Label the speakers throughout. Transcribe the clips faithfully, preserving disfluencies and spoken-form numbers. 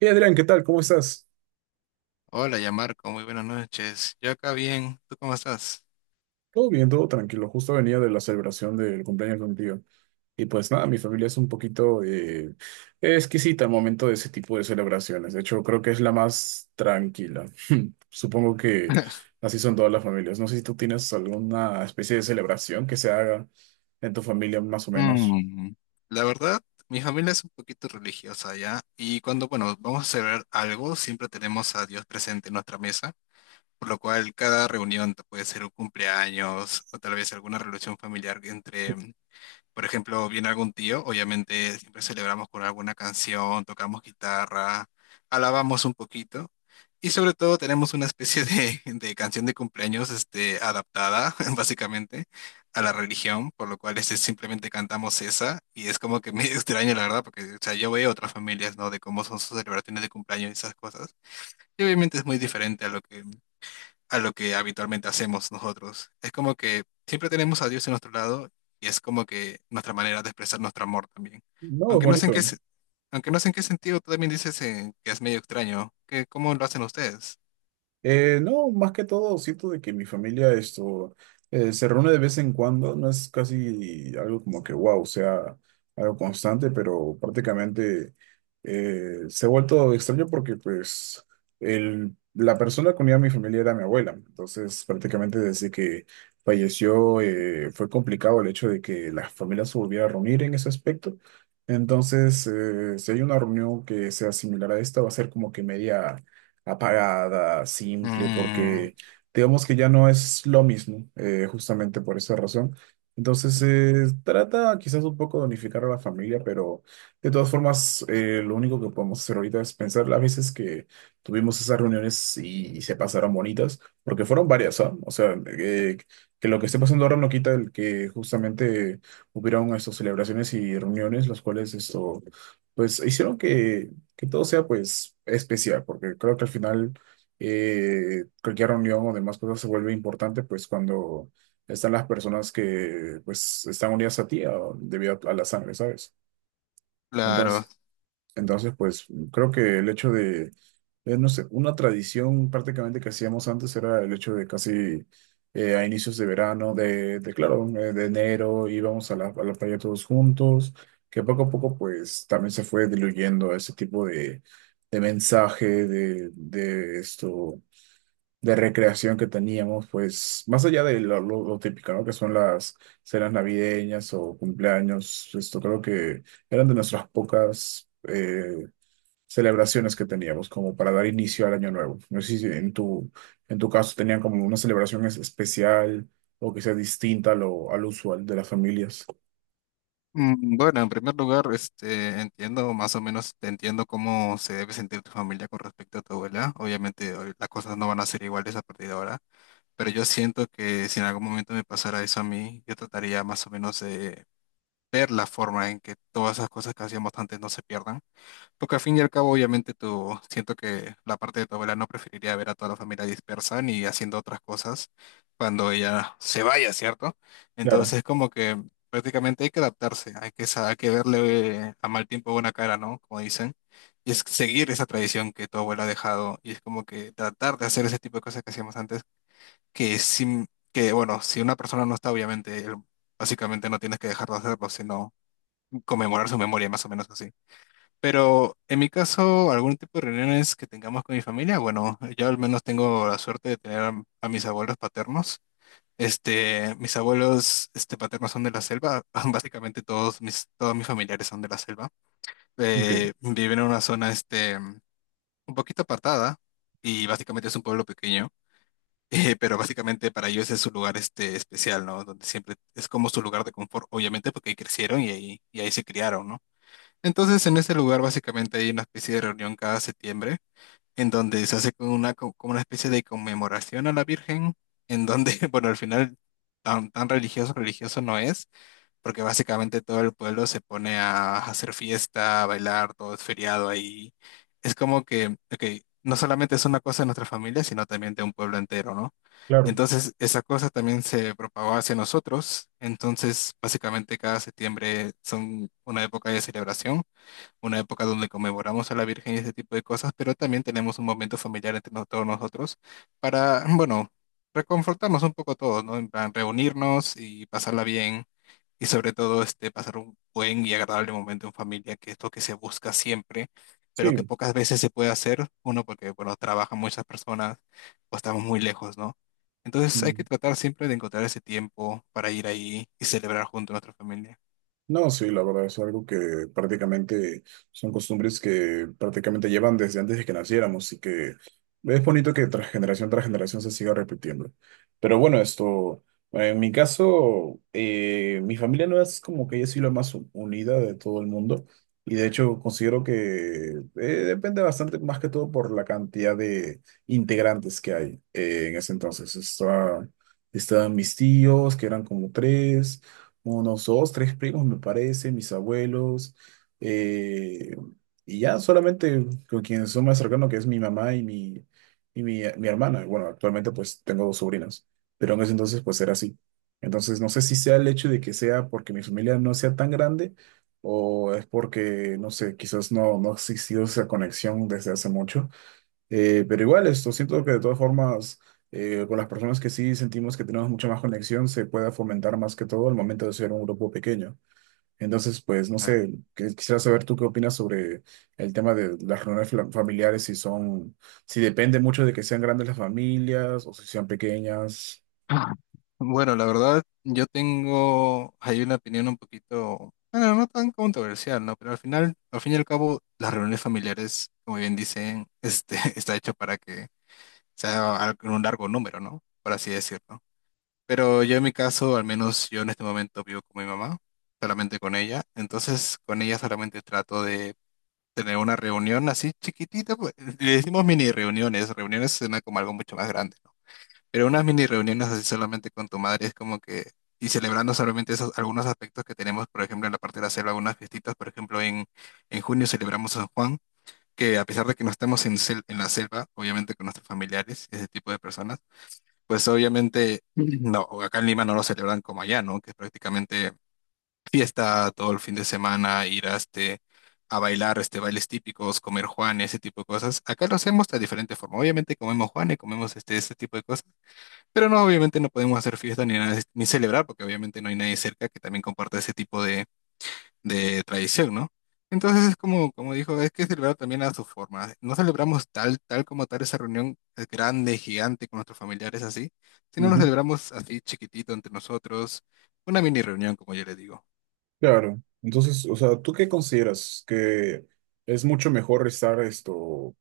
Speaker 1: Y Adrián, ¿qué tal? ¿Cómo estás?
Speaker 2: Hola, ya Marco, muy buenas noches. Yo acá bien, ¿tú cómo estás?
Speaker 1: Todo bien, todo tranquilo. Justo venía de la celebración del cumpleaños de un tío. Y pues nada, mi familia es un poquito eh, exquisita al momento de ese tipo de celebraciones. De hecho, creo que es la más tranquila. Supongo que así son todas las familias. No sé si tú tienes alguna especie de celebración que se haga en tu familia más o menos.
Speaker 2: Mm, La verdad, mi familia es un poquito religiosa ya, y cuando, bueno, vamos a celebrar algo, siempre tenemos a Dios presente en nuestra mesa, por lo cual cada reunión t- puede ser un cumpleaños o tal vez alguna relación familiar entre. Por ejemplo, viene algún tío, obviamente siempre celebramos con alguna canción, tocamos guitarra, alabamos un poquito y sobre todo tenemos una especie de, de canción de cumpleaños este, adaptada básicamente a la religión, por lo cual este, simplemente cantamos esa y es como que medio extraño la verdad, porque o sea, yo veo otras familias, ¿no? De cómo son sus celebraciones de cumpleaños y esas cosas. Y obviamente es muy diferente a lo que a lo que habitualmente hacemos nosotros. Es como que siempre tenemos a Dios en nuestro lado y es como que nuestra manera de expresar nuestro amor también.
Speaker 1: No, es
Speaker 2: Aunque no sé
Speaker 1: bonito.
Speaker 2: en qué, se- aunque no sé en qué sentido, tú también dices eh, que es medio extraño. ¿Que cómo lo hacen ustedes?
Speaker 1: Eh, no, más que todo, siento de que mi familia esto eh, se reúne de vez en cuando, no es casi algo como que wow, sea algo constante, pero prácticamente eh, se ha vuelto extraño porque pues el, la persona que unía a mi familia era mi abuela, entonces prácticamente desde que falleció eh, fue complicado el hecho de que la familia se volviera a reunir en ese aspecto, entonces eh, si hay una reunión que sea similar a esta, va a ser como que media apagada, simple,
Speaker 2: Mm,
Speaker 1: porque digamos que ya no es lo mismo, eh, justamente por esa razón. Entonces, eh, trata quizás un poco de unificar a la familia, pero de todas formas, eh, lo único que podemos hacer ahorita es pensar las veces que tuvimos esas reuniones y, y se pasaron bonitas, porque fueron varias, ¿ah? O sea, eh, que lo que esté pasando ahora no quita el que justamente hubieron estas celebraciones y reuniones, las cuales esto, pues hicieron que que todo sea pues especial, porque creo que al final eh, cualquier reunión o demás cosas se vuelve importante pues cuando están las personas que pues están unidas a ti ah, debido a, a la sangre, ¿sabes?
Speaker 2: claro.
Speaker 1: Entonces, entonces, pues creo que el hecho de, eh, no sé, una tradición prácticamente que hacíamos antes era el hecho de casi eh, a inicios de verano, de, de claro, eh, de enero, íbamos a la, a la playa todos juntos, que poco a poco pues también se fue diluyendo ese tipo de, de mensaje, de, de esto, de recreación que teníamos, pues más allá de lo, lo- lo típico, ¿no? Que son las cenas navideñas o cumpleaños, esto creo que eran de nuestras pocas... eh, celebraciones que teníamos como para dar inicio al año nuevo. No sé si en tu, en tu caso tenían como una celebración es- especial o que sea distinta a lo, al usual de las familias.
Speaker 2: Mm, Bueno, en primer lugar, este, entiendo más o menos, te entiendo cómo se debe sentir tu familia con respecto a tu abuela. Obviamente, hoy las cosas no van a ser iguales a partir de ahora, pero yo siento que si en algún momento me pasara eso a mí, yo trataría más o menos de ver la forma en que todas esas cosas que hacíamos antes no se pierdan. Porque al fin y al cabo, obviamente, tú siento que la parte de tu abuela no preferiría ver a toda la familia dispersa ni haciendo otras cosas cuando ella se vaya, ¿cierto?
Speaker 1: Claro,
Speaker 2: Entonces, como que prácticamente hay que adaptarse, hay que, sa- hay que verle a mal tiempo buena cara, ¿no? Como dicen. Y es seguir esa tradición que tu abuela ha dejado y es como que tratar de hacer ese tipo de cosas que hacíamos antes, que, sin, que bueno, si una persona no está, obviamente, el- básicamente no tienes que dejar de hacerlo, sino conmemorar su memoria, más o menos así. Pero en mi caso, algún tipo de reuniones que tengamos con mi familia, bueno, yo al menos tengo la suerte de tener a, a mis abuelos paternos. Este, mis abuelos este, paternos son de la selva, básicamente todos mis, todos mis familiares son de la selva.
Speaker 1: ok,
Speaker 2: Eh, viven en una zona este, un poquito apartada y básicamente es un pueblo pequeño. Eh, pero básicamente para ellos es su lugar este especial, ¿no? Donde siempre es como su lugar de confort, obviamente porque ahí crecieron y ahí, y ahí se criaron, ¿no? Entonces, en ese lugar básicamente hay una especie de reunión cada septiembre, en donde se hace como una, co- como una especie de conmemoración a la Virgen, en donde, bueno, al final tan, tan religioso, religioso no es, porque básicamente todo el pueblo se pone a hacer fiesta, a bailar, todo es feriado ahí. Es como que, ok, no solamente es una cosa de nuestra familia, sino también de un pueblo entero, ¿no?
Speaker 1: claro,
Speaker 2: Entonces, esa cosa también se propagó hacia nosotros. Entonces, básicamente cada septiembre son una época de celebración, una época donde conmemoramos a la Virgen y ese tipo de cosas, pero también tenemos un momento familiar entre nos- todos nosotros para, bueno, reconfortarnos un poco todos, ¿no? En plan, reunirnos y pasarla bien y sobre todo este, pasar un buen y agradable momento en familia, que es lo que se busca siempre, pero que
Speaker 1: sí.
Speaker 2: pocas veces se puede hacer, uno porque, bueno, trabajan muchas personas o estamos muy lejos, ¿no? Entonces hay que tratar siempre de encontrar ese tiempo para ir ahí y celebrar junto a nuestra familia.
Speaker 1: No, sí, la verdad es algo que prácticamente son costumbres que prácticamente llevan desde antes de que naciéramos y que es bonito que tras generación tras generación se siga repitiendo. Pero bueno, esto, en mi caso, eh, mi familia no es como que yo soy la más u- unida de todo el mundo y de hecho considero que eh, depende bastante más que todo por la cantidad de integrantes que hay eh, en ese entonces. Está, estaban mis tíos, que eran como tres unos dos, tres primos, me parece, mis abuelos, eh, y ya solamente con quienes son más cercanos, que es mi mamá y mi, y mi, mi hermana. Bueno, actualmente pues tengo dos sobrinas, pero en ese entonces pues era así. Entonces no sé si sea el hecho de que sea porque mi familia no sea tan grande o es porque, no sé, quizás no, no ha existido esa conexión desde hace mucho. Eh, pero igual, esto siento que de todas formas, eh, con las personas que sí sentimos que tenemos mucha más conexión, se puede fomentar más que todo al momento de ser un grupo pequeño. Entonces, pues, no
Speaker 2: Claro.
Speaker 1: sé, que- quisiera saber tú qué opinas sobre el tema de las reuniones fla- familiares, si son, si depende mucho de que sean grandes las familias o si sean pequeñas.
Speaker 2: Ah, bueno, la verdad, yo tengo hay una opinión un poquito, bueno, no tan controversial, ¿no? Pero al final, al fin y al cabo, las reuniones familiares, como bien dicen, este, está hecho para que sea al- un largo número, ¿no? Por así decirlo. Pero yo en mi caso, al menos yo en este momento vivo con mi mamá, solamente con ella. Entonces, con ella solamente trato de tener una reunión así chiquitita, pues, le decimos mini reuniones, reuniones suena como algo mucho más grande. Pero unas mini reuniones así solamente con tu madre es como que, y celebrando solamente esos algunos aspectos que tenemos, por ejemplo, en la parte de la selva algunas fiestitas, por ejemplo, en, en junio celebramos San Juan, que a pesar de que no estamos en, sel- en la selva, obviamente con nuestros familiares, ese tipo de personas, pues obviamente. Ujú. No, acá en Lima no lo celebran como allá, ¿no? Que es prácticamente fiesta todo el fin de semana, ir a este a bailar este, bailes típicos, comer juan, ese tipo de cosas. Acá lo hacemos de diferente forma. Obviamente comemos juan y comemos este, ese tipo de cosas, pero no, obviamente no podemos hacer fiesta ni nada, ni celebrar, porque obviamente no hay nadie cerca que también comparta ese tipo de, de tradición, ¿no? Entonces es como, como dijo, es que celebrar también a su forma. No celebramos tal, tal como tal esa reunión eh, grande, gigante con nuestros familiares así, sino nos
Speaker 1: Ujú.
Speaker 2: celebramos así chiquitito entre nosotros, una mini reunión, como yo le digo.
Speaker 1: Claro. Entonces, o sea, ¿tú qué consideras? ¿Que es mucho mejor estar esto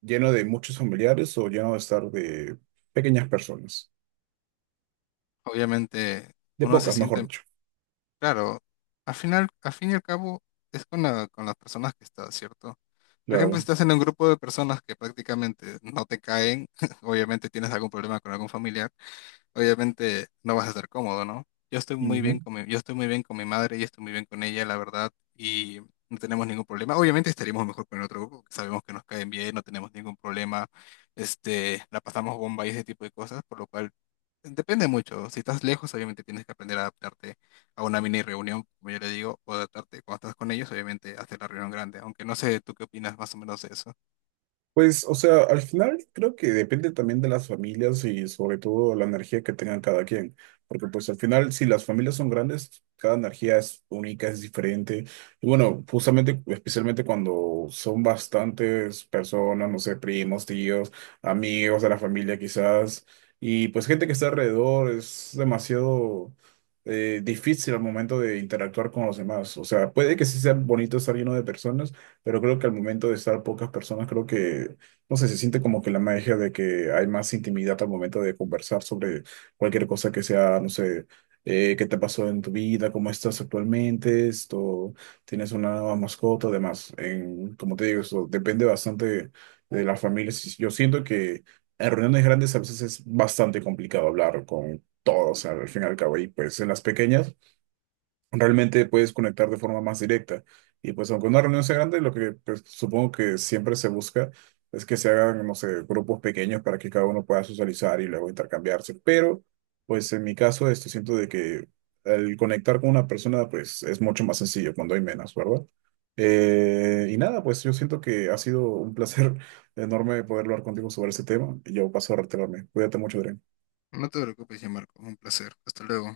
Speaker 1: lleno de muchos familiares o lleno de estar de pequeñas personas?
Speaker 2: Obviamente
Speaker 1: De
Speaker 2: uno se
Speaker 1: pocas, mejor
Speaker 2: siente.
Speaker 1: dicho.
Speaker 2: Claro, al final, al fin y al cabo, es con la- con las personas que estás, ¿cierto? Por ejemplo, si
Speaker 1: Claro.
Speaker 2: estás en un grupo de personas que prácticamente no te caen, obviamente tienes algún problema con algún familiar, obviamente no vas a estar cómodo, ¿no? Yo estoy muy bien
Speaker 1: Ujú.
Speaker 2: con mi, yo estoy muy bien con mi madre, y estoy muy bien con ella, la verdad, y no tenemos ningún problema. Obviamente estaríamos mejor con el otro grupo, que sabemos que nos caen bien, no tenemos ningún problema, este, la pasamos bomba y ese tipo de cosas, por lo cual depende mucho. Si estás lejos, obviamente tienes que aprender a adaptarte a una mini reunión, como yo le digo, o adaptarte cuando estás con ellos, obviamente, hacer la reunión grande. Aunque no sé tú qué opinas más o menos de eso.
Speaker 1: Pues, o sea, al final creo que depende también de las familias y sobre todo la energía que tengan cada quien. Porque pues al final, si las familias son grandes, cada energía es única, es diferente. Y bueno, justamente, especialmente cuando son bastantes personas, no sé, primos, tíos, amigos de la familia quizás, y pues gente que está alrededor, es demasiado eh, difícil al momento de interactuar con los demás. O sea, puede que sí sea bonito estar lleno de personas pero creo que al momento de estar pocas personas, creo que, no sé, se siente como que la magia de que hay más intimidad al momento de conversar sobre cualquier cosa que sea, no sé, eh, qué te pasó en tu vida, cómo estás actualmente, esto, tienes una nueva mascota, además, en, como te digo, eso depende bastante de las familias. Yo siento que en reuniones grandes a veces es bastante complicado hablar con todos, al fin y al cabo, y pues en las pequeñas realmente puedes conectar de forma más directa. Y pues aunque una reunión sea grande, lo que pues, supongo que siempre se busca es que se hagan, no sé, grupos pequeños para que cada uno pueda socializar y luego intercambiarse. Pero pues en mi caso, esto siento de que el conectar con una persona pues es mucho más sencillo cuando hay menos, ¿verdad? Eh, y nada, pues yo siento que ha sido un placer enorme poder hablar contigo sobre ese tema. Y yo paso a retirarme. Cuídate mucho, Adrián.
Speaker 2: No te preocupes, ya Marco. Un placer. Hasta luego.